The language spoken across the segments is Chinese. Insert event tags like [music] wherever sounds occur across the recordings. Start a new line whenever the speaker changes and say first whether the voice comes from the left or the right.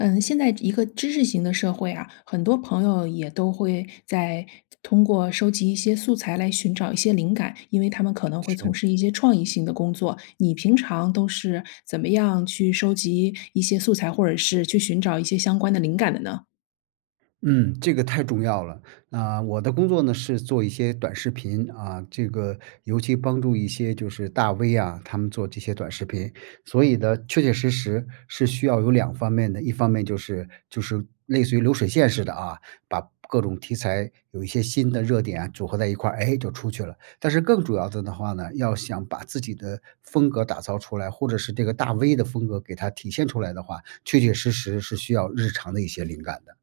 left: 嗯，现在一个知识型的社会啊，很多朋友也都会在通过收集一些素材来寻找一些灵感，因为他们可能会从
right: 是。
left: 事一些创意性的工作。你平常都是怎么样去收集一些素材，或者是去寻找一些相关的灵感的呢？
right: 嗯，这个太重要了。啊，我的工作呢，是做一些短视频啊，这个尤其帮助一些就是大 V 啊，他们做这些短视频。所以呢，确确实实是需要有两方面的，一方面就是就是类似于流水线似的啊，把各种题材有一些新的热点组合在一块儿，诶，就出去了。但是更主要的呢话呢，要想把自己的风格打造出来，或者是这个大 V 的风格给它体现出来的话，确确实实是需要日常的一些灵感的。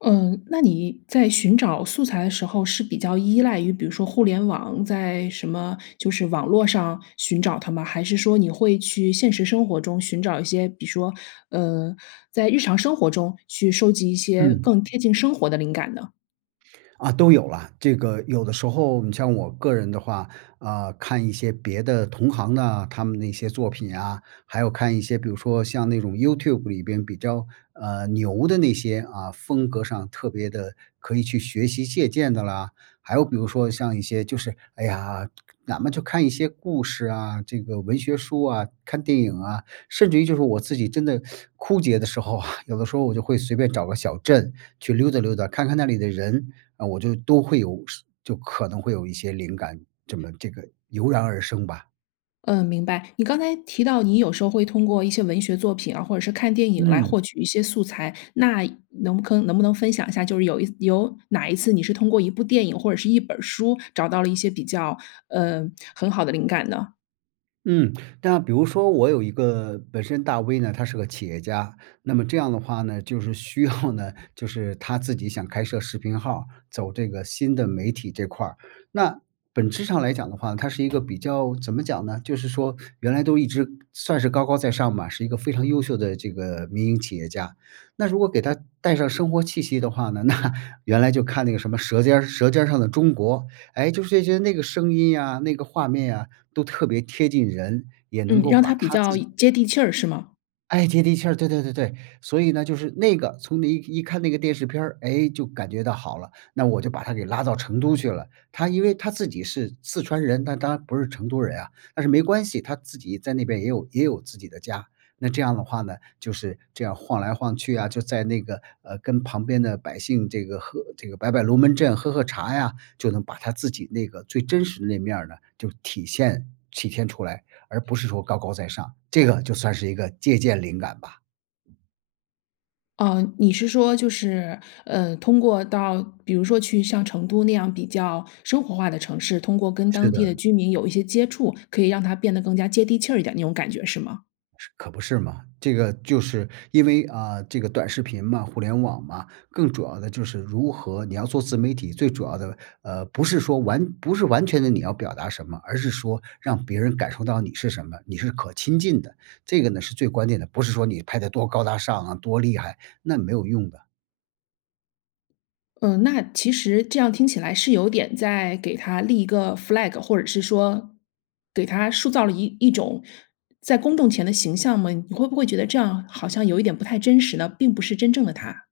left: 嗯，那你在寻找素材的时候是比较依赖于比如说互联网在什么就是网络上寻找它吗？还是说你会去现实生活中寻找一些，比说，呃，在日常生活中去收集一些
right: 嗯。
left: 更贴近生活的灵感呢？
right: 啊，都有啦，这个有的时候，你像我个人的话，啊，看一些别的同行啊，他们的一些作品啊，还有看一些比如说像那种 YouTube 里边比较，呃，牛的那些，啊，风格上特别的，可以去学习、借鉴的啦。还有比如说像一些就是，哎呀，哪怕就看一些故事啊，这个文学书啊，看电影啊，甚至于就是我自己真的 [sucks teeth] 枯竭的时候啊，有的时候我就会随便找个小镇去溜达溜达，看看那里的人，啊，我就都会有是就可能会有一些灵感，这么这个油然而生吧。
left: 嗯，明白。你刚才提到你有时候会通过一些文学作品啊，或者是看电影来
right: 嗯。
left: 获取一些素材，那能不坑能不能分享一下，就是有一有哪一次你是通过一部电影或者是一本儿书找到了一些比较，呃，很好的灵感呢？
right: 嗯，那比如说我有一个本身大 V 呢，他是个企业家，那么这样的话呢，就是需要呢就是他自己想开设视频号儿，走这个新的媒体这块儿。那本质上来讲的话，它是一个比较怎么讲呢？就是说原来都一直算是高高在上嘛，是一个非常优秀的这个民营企业家。那如果给他带上生活气息的话呢，那原来就看那个什么舌尖儿舌尖儿上的中国，哎，就是这些那个声音啊、那个画面啊，都特别贴近人，也能
left: 嗯，
right: 够
left: 让它
right: 把
left: 比
right: 他
left: 较
right: 自己
left: 接地气儿是吗？
right: 哎，接地气儿，对对对对。所以呢，就是那个，从你一一看那个电视片儿，诶，就感觉到好了，那我就把他给拉到成都去了。他因为他自己是四川人，但他不是成都人啊，但是没关系，他自己在那边也有也有自己的家。那这样的话呢，就是这样晃来晃去啊，就在那个，呃，跟旁边的百姓这个喝这个摆摆龙门阵、喝喝茶呀，就能把他自己那个最真实的那面儿呢，就体现体现出来，而不是说高高在上。这个就算是一个借鉴灵感吧。
left: 嗯你是说就是，呃，通过到比如说去像成都那样比较生活化的城市，通过跟
right: 是
left: 当地的
right: 的。
left: 居民有一些接触，可以让他变得更加接地气儿一点那种感觉是吗？
right: 是可不是吗？这个就是因为，啊，这个短视频嘛、互联网嘛，更主要的就是如何你要做自媒体，最主要的，呃，不是说完不是完全地你要表达什么，而是说让别人感受到你是什么，你是可亲近的。这个呢是最关键的，不是说你拍得多高大上啊，多厉害，那没有用的。
left: 嗯，那其实这样听起来是有点在给他立一个 flag，或者是说给他塑造了一一种在公众前的形象吗？你会不会觉得这样好像有一点不太真实呢？并不是真正的他。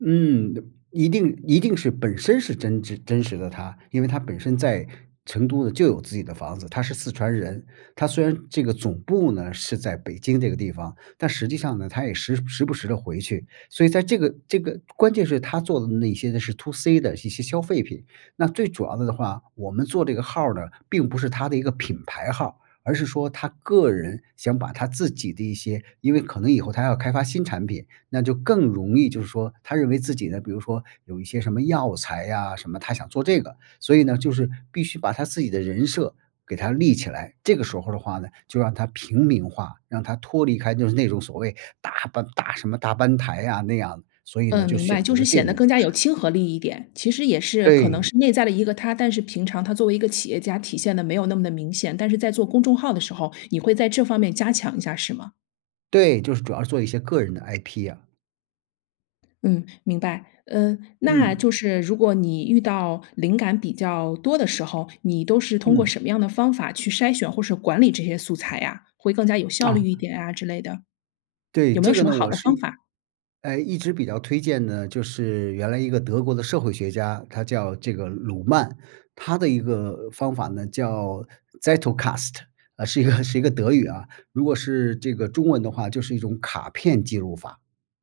right: 嗯，一定一定是本身是真挚、真实的他，因为他本身在成都呢就有自己的房子，他是四川人。他虽然这个总部呢是在北京这个地方，但实际上呢，他也时时不时地回去。所以在这个这个关键是他做的那些呢是 2C 的一些些消费品。那最主要的的话，我们做这个号儿呢，并不是他的一个品牌号儿，而是说他个人想把他自己的一些因为可能以后他要开发新产品，那就更容易就是说他认为自己呢，比如说有一些什么药材啊，什么他想做这个。所以呢，就是必须把他自己的人设给它立起来，这个时候的话呢，就让他平民化，让他脱离开就是那种所谓大班大什么大班台啊，那样。所以呢，
left: 嗯，
right: 就
left: 明白。
right: 选
left: 就
right: 择
left: 是
right: 了这
left: 显
right: 种
left: 得更加
right: 模
left: 有
right: 式。
left: 亲和力一点，其实也是可能
right: 对。
left: 是内在的一个他，但是平常他作为一个企业家，体现得没有那么的明显。但是在做公众号的时候，你会在这方面加强一下是吗？
right: 对，就是主要是做一些个人的 IP 啊。
left: 嗯，明白，呃，那就
right: 嗯。
left: 是如果你遇到灵感比较多的时候，你都是通过
right: 嗯。
left: 什么样的方法去筛选或是管理这些素材呀？会更加有效
right: 啊。
left: 率一点啊之类的。
right: 对，
left: 有没
right: 这
left: 有
right: 个
left: 什么
right: 呢，
left: 好
right: 我
left: 的
right: 是，
left: 方法？
right: 哎，一直比较推荐的，就是原来一个德国的社会学家，他叫这个鲁曼，他的一个方法呢叫 Zettelkasten 啊，是一个是一个德语啊，如果是这个中文的话就是一种卡片记录法，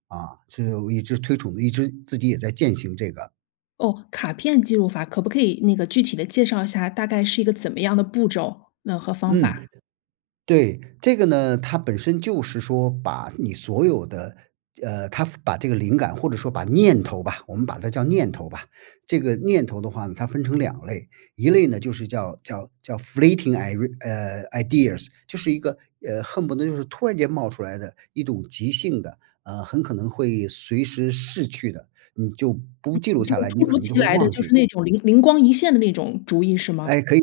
right: 啊，就一直推崇的，一直自己也在践行这个。
left: 哦，卡片记录法，可不可以那个具体地介绍一下，大概是一个怎么样的步骤，嗯，和方
right: 嗯，
left: 法？
right: 对，这个呢，它本身就是说把你所有的，呃，它把这个灵感或者说把念头吧，我们把它叫念头吧，这个念头的话呢，它分成2类，1类呢就是叫叫叫 flating i，呃，ideas，就是一个，呃，恨不得就是突然间冒出来的一种急性的啊，很可能会随时逝去的，你就不记
left: 嗯，
right: 录
left: 就
right: 下来，你
left: 突
right: 可
left: 如
right: 能就
left: 其
right: 会
left: 来地
right: 忘
left: 就
right: 记。
left: 是那种灵灵光一现的那种主意是吗？
right: 哎，可以，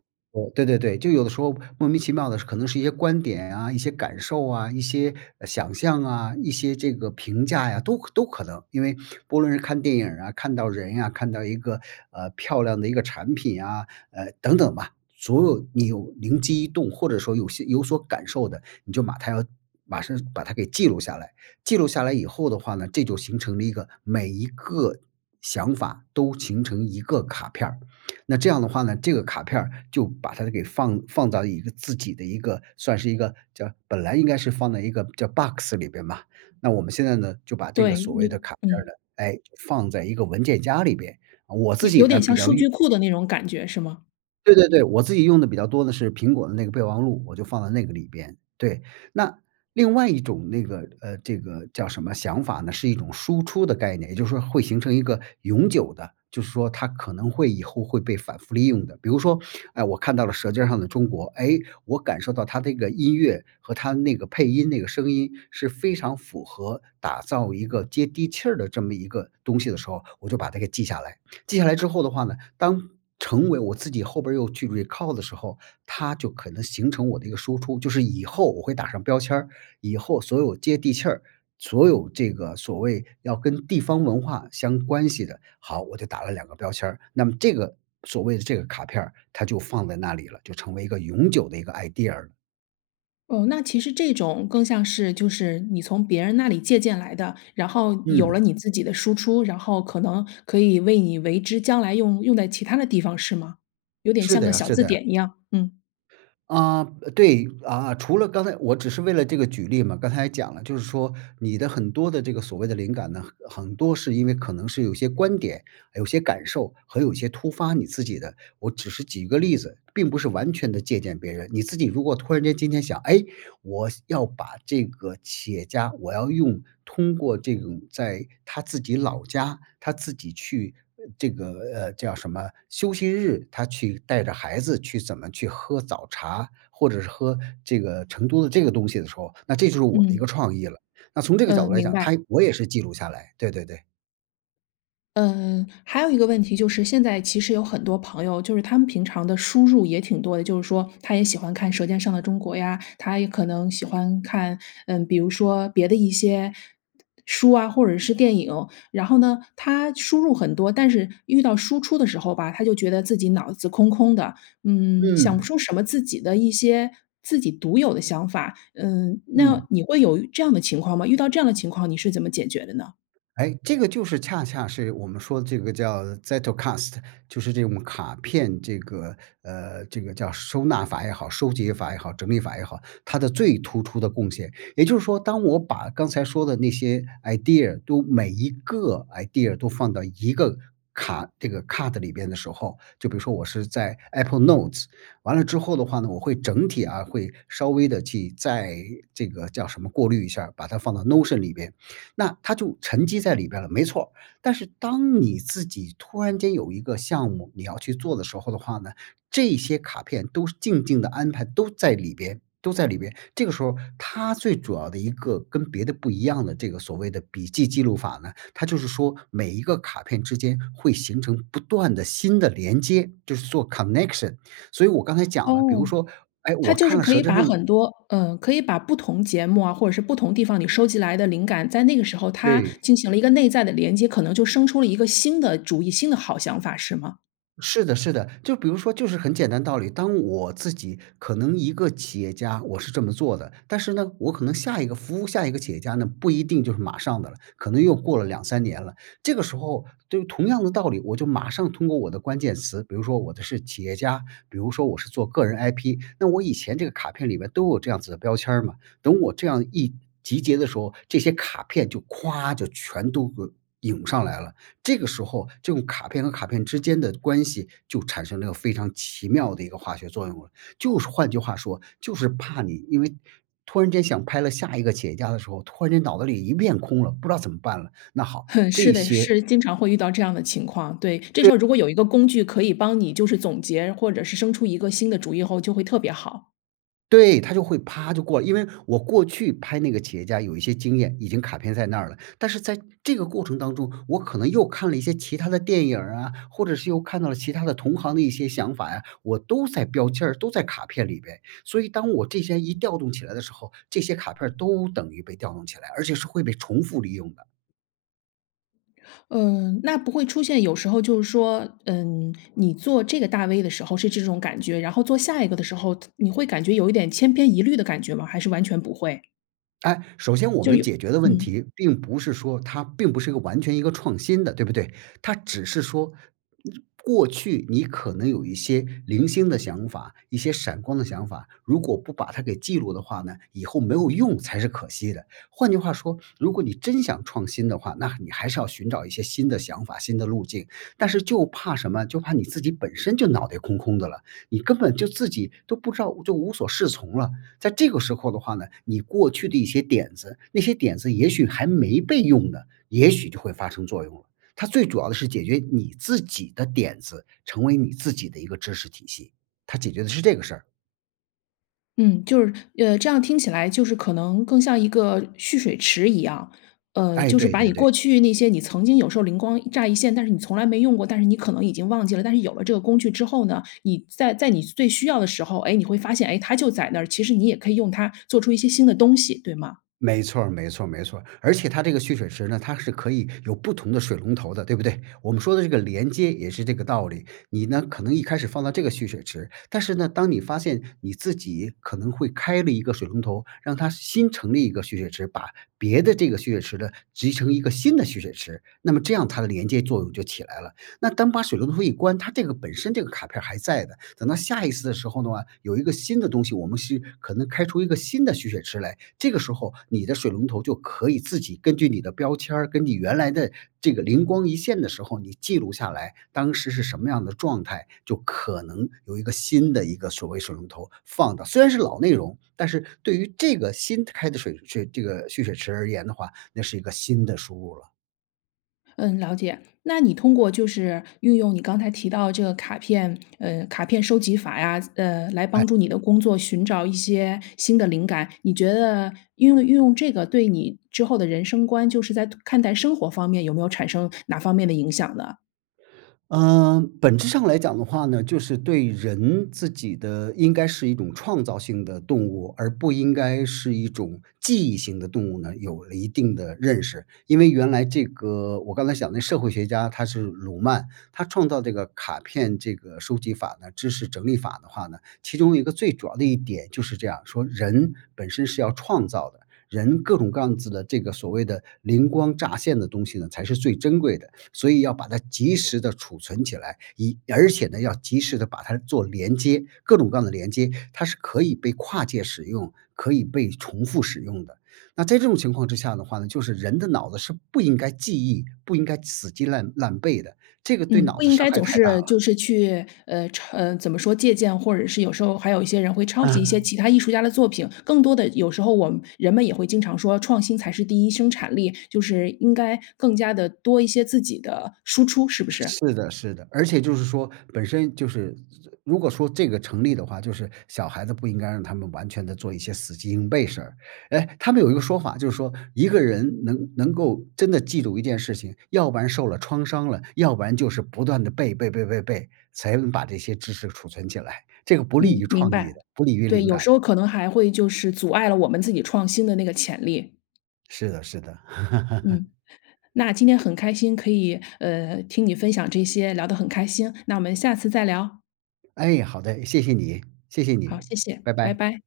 right: 对对对，就有的时候莫名其妙的可能是一些观点啊，一些感受啊，一些，呃，想象啊，一些这个评价呀，都可都可能。因为不论是看电影儿啊，看到人呀，看到一个，呃，漂亮的一个产品啊，呃，等等吧，所有你有灵机一动或者说有些有所感受的，你就把它要马上把它给记录下来。记录下来以后的话呢，这就形成了一个每一个想法都形成一个卡片儿，[smacks lips] 那这样的话呢，这个卡片儿就把它给放放到一个自己的一个，算是一个叫本来应该是放在一个叫 box 里边吧，那我们现在呢，就把这个
left: 对，
right: 所谓
left: 你
right: 的卡片儿
left: 嗯。
right: 呢，哎，放在一个文件夹里边，呃我自
left: 有
right: 己
left: 有
right: 呢
left: 点
right: 比
left: 像
right: 较
left: 数
right: 用
left: 据库的那种感觉是吗？
right: 对对对，我自己用得比较多的是苹果的那个备忘录，我就放在那个里边，对。那另外一种那个，呃，这个叫什么想法呢，是一种输出的概念，也就是说会形成一个永久的，就是说它可能会以后会被反复利用的。比如说，[sucks teeth] 哎，我看到了舌尖儿上的中国，诶，我感受到它的这个音乐和它那个配音那个声音是非常符合打造一个接地气儿的这么一个东西的时候，我就把它给记下来。记下来之后的话呢，当成为我自己后边又去 recall 的时候，它就可能形成我的一个输出。就是以后我会打上标签儿，以后所有接地气儿，所有这个所谓要跟地方文化相关系的，好，我就打了2个标签儿。那么这个所谓的这个卡片儿它就放在那里了，就成为一个永久的一个 idea。
left: 哦，那其实这种更像是就是你从别人那里借鉴来的，然后有了你
right: 嗯。
left: 自己的输出，然后可能可以为你为之将来用用在其它的地方是吗？有点
right: 是
left: 像
right: 的
left: 个
right: 呀
left: 小
right: 是
left: 字
right: 的呀。
left: 典一样，嗯。
right: 啊，对，啊，除了刚才我只是为了这个举例嘛，刚才也讲了，就是说你的很多的这个所谓的灵感呢，很很多是因为可能是有些观点，有些感受，和有些突发你自己的，我只是举一个例子，并不是完全地借鉴别人。你自己如果突然间今天想，诶，我想要把这个企业家我要用通过这种在他自己老家，他自己去这个，呃，叫什么休息日，他去带着孩子去怎么去喝早茶，或者是喝这个成都的这个东西的时候，那这就是我的一
left: 嗯。
right: 个创意了，那从这个角
left: 嗯，
right: 度来
left: 明
right: 讲，
left: 白。
right: 他我也是记录下来，对对对。
left: 嗯，还有一个问题就是现在其实有很多朋友就是他们平常的输入也挺多的，就是说他也喜欢看《舌尖上的中国》呀，他也可能喜欢看，嗯，比如说别的一些书啊，或者是电影。然后呢，他输入很多，但是遇到输出的时候吧，他就觉得自己脑子空空的，嗯，想不
right: 嗯。
left: 出什么自己的一些自己独有的想法，嗯，那
right: 嗯。
left: 你会有这样的情况吗？遇到这样的情况你是怎么解决的呢？
right: 哎，这个就是恰恰是我们说的这个叫 Zettelkasten 就是这种卡片这个，呃，这个叫收纳法也好，收集法也好，整理法也好，它的最突出的贡献。也就是说当我把刚才说的那些 idea 都每一个 idea 都放到一个卡这个 card 的里边的时候，就比如说我是在 Apple Notes 完了之后的话呢，我会整体啊，会稍微地去再这个叫什么，过滤一下，把它放到 Notion 里边。那它就沉积在里边了，没错。但是当你自己突然间有一个项目你要去做的时候的话呢，这些卡片都是静静地安排都在里边都在里边，这个时候它最主要的一个跟别的不一样的这个所谓的笔记记录法呢，它就是说每一个卡片之间会形成不断的新的连接，就是做 connection。所以我刚才讲了，比
left: 哦，
right: 如说，哎，
left: 它
right: 我
left: 就
right: 看
left: 是
right: 了
left: 可
right: 舌
left: 以
right: 尖儿
left: 把
right: 上的
left: 很多，呃，可以把不同节目啊，或者是不同地方你收集来的灵感，在那个时候它
right: 对。
left: 进行了一个内在的连接，可能就生出了一个新的主意，新的好想法是吗？
right: 是的是的，就比如说就是很简单道理，当我自己可能一个企业家我是这么做的，但是呢，我可能下一个服务下一个企业家呢，不一定就是马上的了，可能又过了2，3年了，这个时候就同样的道理。我就马上通过我的关键词，比如说我的是企业家，比如说我是做个人 IP，那我以前这个卡片里面都有这样子的标签儿嘛。等我这样一集结的时候，这些卡片儿就咵就全都呃涌上来了。这个时候这种卡片和卡片之间的关系就产生了非常奇妙的一个化学作用了。就是换句话说，就是怕你因为突然间想拍了下一个企业家的时候，突然间脑子里一片空了，不知道怎么办了，那好，
left: 哼，是
right: 这
left: 的。
right: 些
left: 是经常会遇到这样的情况，对。这时
right: 对。
left: 候如果有一个工具可以帮你就是总结或者是生出一个新的主意后就会特别好。
right: 对，它就会啪就过来。因为我过去拍那个企业家有一些经验，已经卡片在那儿了，但是在这个过程当中，我可能又看了一些其他的电影儿啊，或者是又看到了其他的同行的一些想法呀，我都在标签儿都在卡片里边。所以当我这些一调动起来的时候，这些卡片儿都等于被调动起来，而且是会被重复利用的。
left: 呃，那不会出现有时候就是说，嗯，你做这个大 V 的时候是这种感觉，然后做下一个的时候，他你会感觉有一点千篇一律的感觉吗？还是完全不会。
right: 哎，首先我
left: 就
right: 们
left: 有
right: 解决的问
left: 嗯。
right: 题并不是说它并不是一个完全一个创新的对不对？它只是说你过去你可能有一些零星的想法、一些闪光的想法，如果不把它给记录的话呢，以后没有用才是可惜的。换句话说，如果你真想创新的话，那你还是要寻找一些新的想法，新的路径。但是就怕什么，就怕你自己本身就脑袋空空的了，你根本就自己都不知道就无所适从了，在这个时候的话呢，你过去的一些点子那些点子也许还没被用呢，也许就会发生作用了。它最主要的是解决你自己的点子，成为你自己的一个知识体系。它解决的是这个事儿。
left: 嗯，就是呃，这样听起来就是可能更像一个蓄水池一样。呃，
right: 哎，
left: 就是
right: 对
left: 把
right: 对
left: 你过
right: 对。
left: 去那些你曾经有时候灵光乍一现，但是你从来没用过，但是你可能已经忘记了，但是有了这个工具之后呢，你在在你最需要的时候，诶，你会发现，诶，它就在那儿，其实你也可以用它做出一些新的东西，对吗？
right: 没错儿没错儿没错儿，而且它这个蓄水池呢，它是可以有不同的水龙头的，对不对？我们说的这个连接也是这个道理。你呢，可能一开始放到这个蓄水池，但是呢，当你发现你自己可能会开了一个水龙头，让它新成立一个蓄水池，把别的这个蓄水池的集成一个新的蓄水池，那么这样它的连接作用就起来了。那当把水龙头一关，它这个本身这个卡片儿还在的，等到下一次的时候的话，有一个新的东西，我们是可能开出一个新的蓄水池来。这个时候你的水龙头就可以自己根据你的标签儿，跟你原来的这个灵光一现的时候，你记录下来，当时是什么样的状态，就可能有一个新的一个所谓水龙头放到虽然是老内容，但是对于这个新开的水水这个蓄水池而言的话，那是一个新的输入了。
left: 嗯，了解。那你通过就是运用你刚才提到的这个卡片，呃，卡片收集法呀呃，来
right: 哎。
left: 帮助你的工作，寻找一些新的灵感，你觉得运用运用这个对你之后的人生观，就是在看待生活方面有没有产生哪方面的影响呢？
right: 呃，本质上来讲的话呢，就是对人自己的应该是一种创造性的动物，而不应该是一种记忆性的动物呢，有了一定的认识。因为原来这个我刚才想那个社会学家，他是鲁曼，他创造这个卡片这个收集法呢知识整理法的话呢，其中一个最主要的一点就是这样说：“人本身是要创造的，人各种各样子的这个所谓的灵光乍现的东西呢，才是最珍贵的，所以要把它及时地储存起来。“一而且呢，要及时地把它做连接，各种各样的连接，它是可以被跨界使用、可以被重复使用的。那在这种情况之下的话呢，就是人的脑子是不应该记忆，不应该死记烂烂背的，这个对
left: 嗯，
right: 脑
left: 不
right: 子
left: 应
right: 伤
left: 该
right: 害
left: 总
right: 太大
left: 是就
right: 了。
left: 是去，呃，抄怎么说借鉴，或者是有时候还有一些人会抄袭一些
right: 嗯。
left: 其他艺术家的作品，更多的有时候我们人们也会经常说：“创新才是第一生产力。”就是应该更加地多一些自己的输出，是不是？
right: 是的，是的，而且就是说本身就是如果说这个成立的话，就是小孩子不应该让他们完全地做一些死记硬背事儿。诶，他们有一个说法，就是说：“一个人能能够真的记住一件事情，要不然受了创伤了，要不然就是不断地背背背背背，才能把这些知识储存起来。“这个不利
left: 嗯，
right: 于
left: 明
right: 创
left: 白。
right: 意的、不利于
left: 对，
right: 灵
left: 有时
right: 感
left: 候
right: 的。
left: 可能还会就是阻碍了我们自己创新的那个潜力。
right: 是的，是的。
left: 嗯，
right: [laughs]
left: 那今天很开心可以，呃，听你分享这些。聊得很开心，那我们下次再聊。
right: 哎，好的。谢谢你，谢谢你。
left: 好，谢谢。
right: 拜
left: 拜
right: 拜。
left: 拜。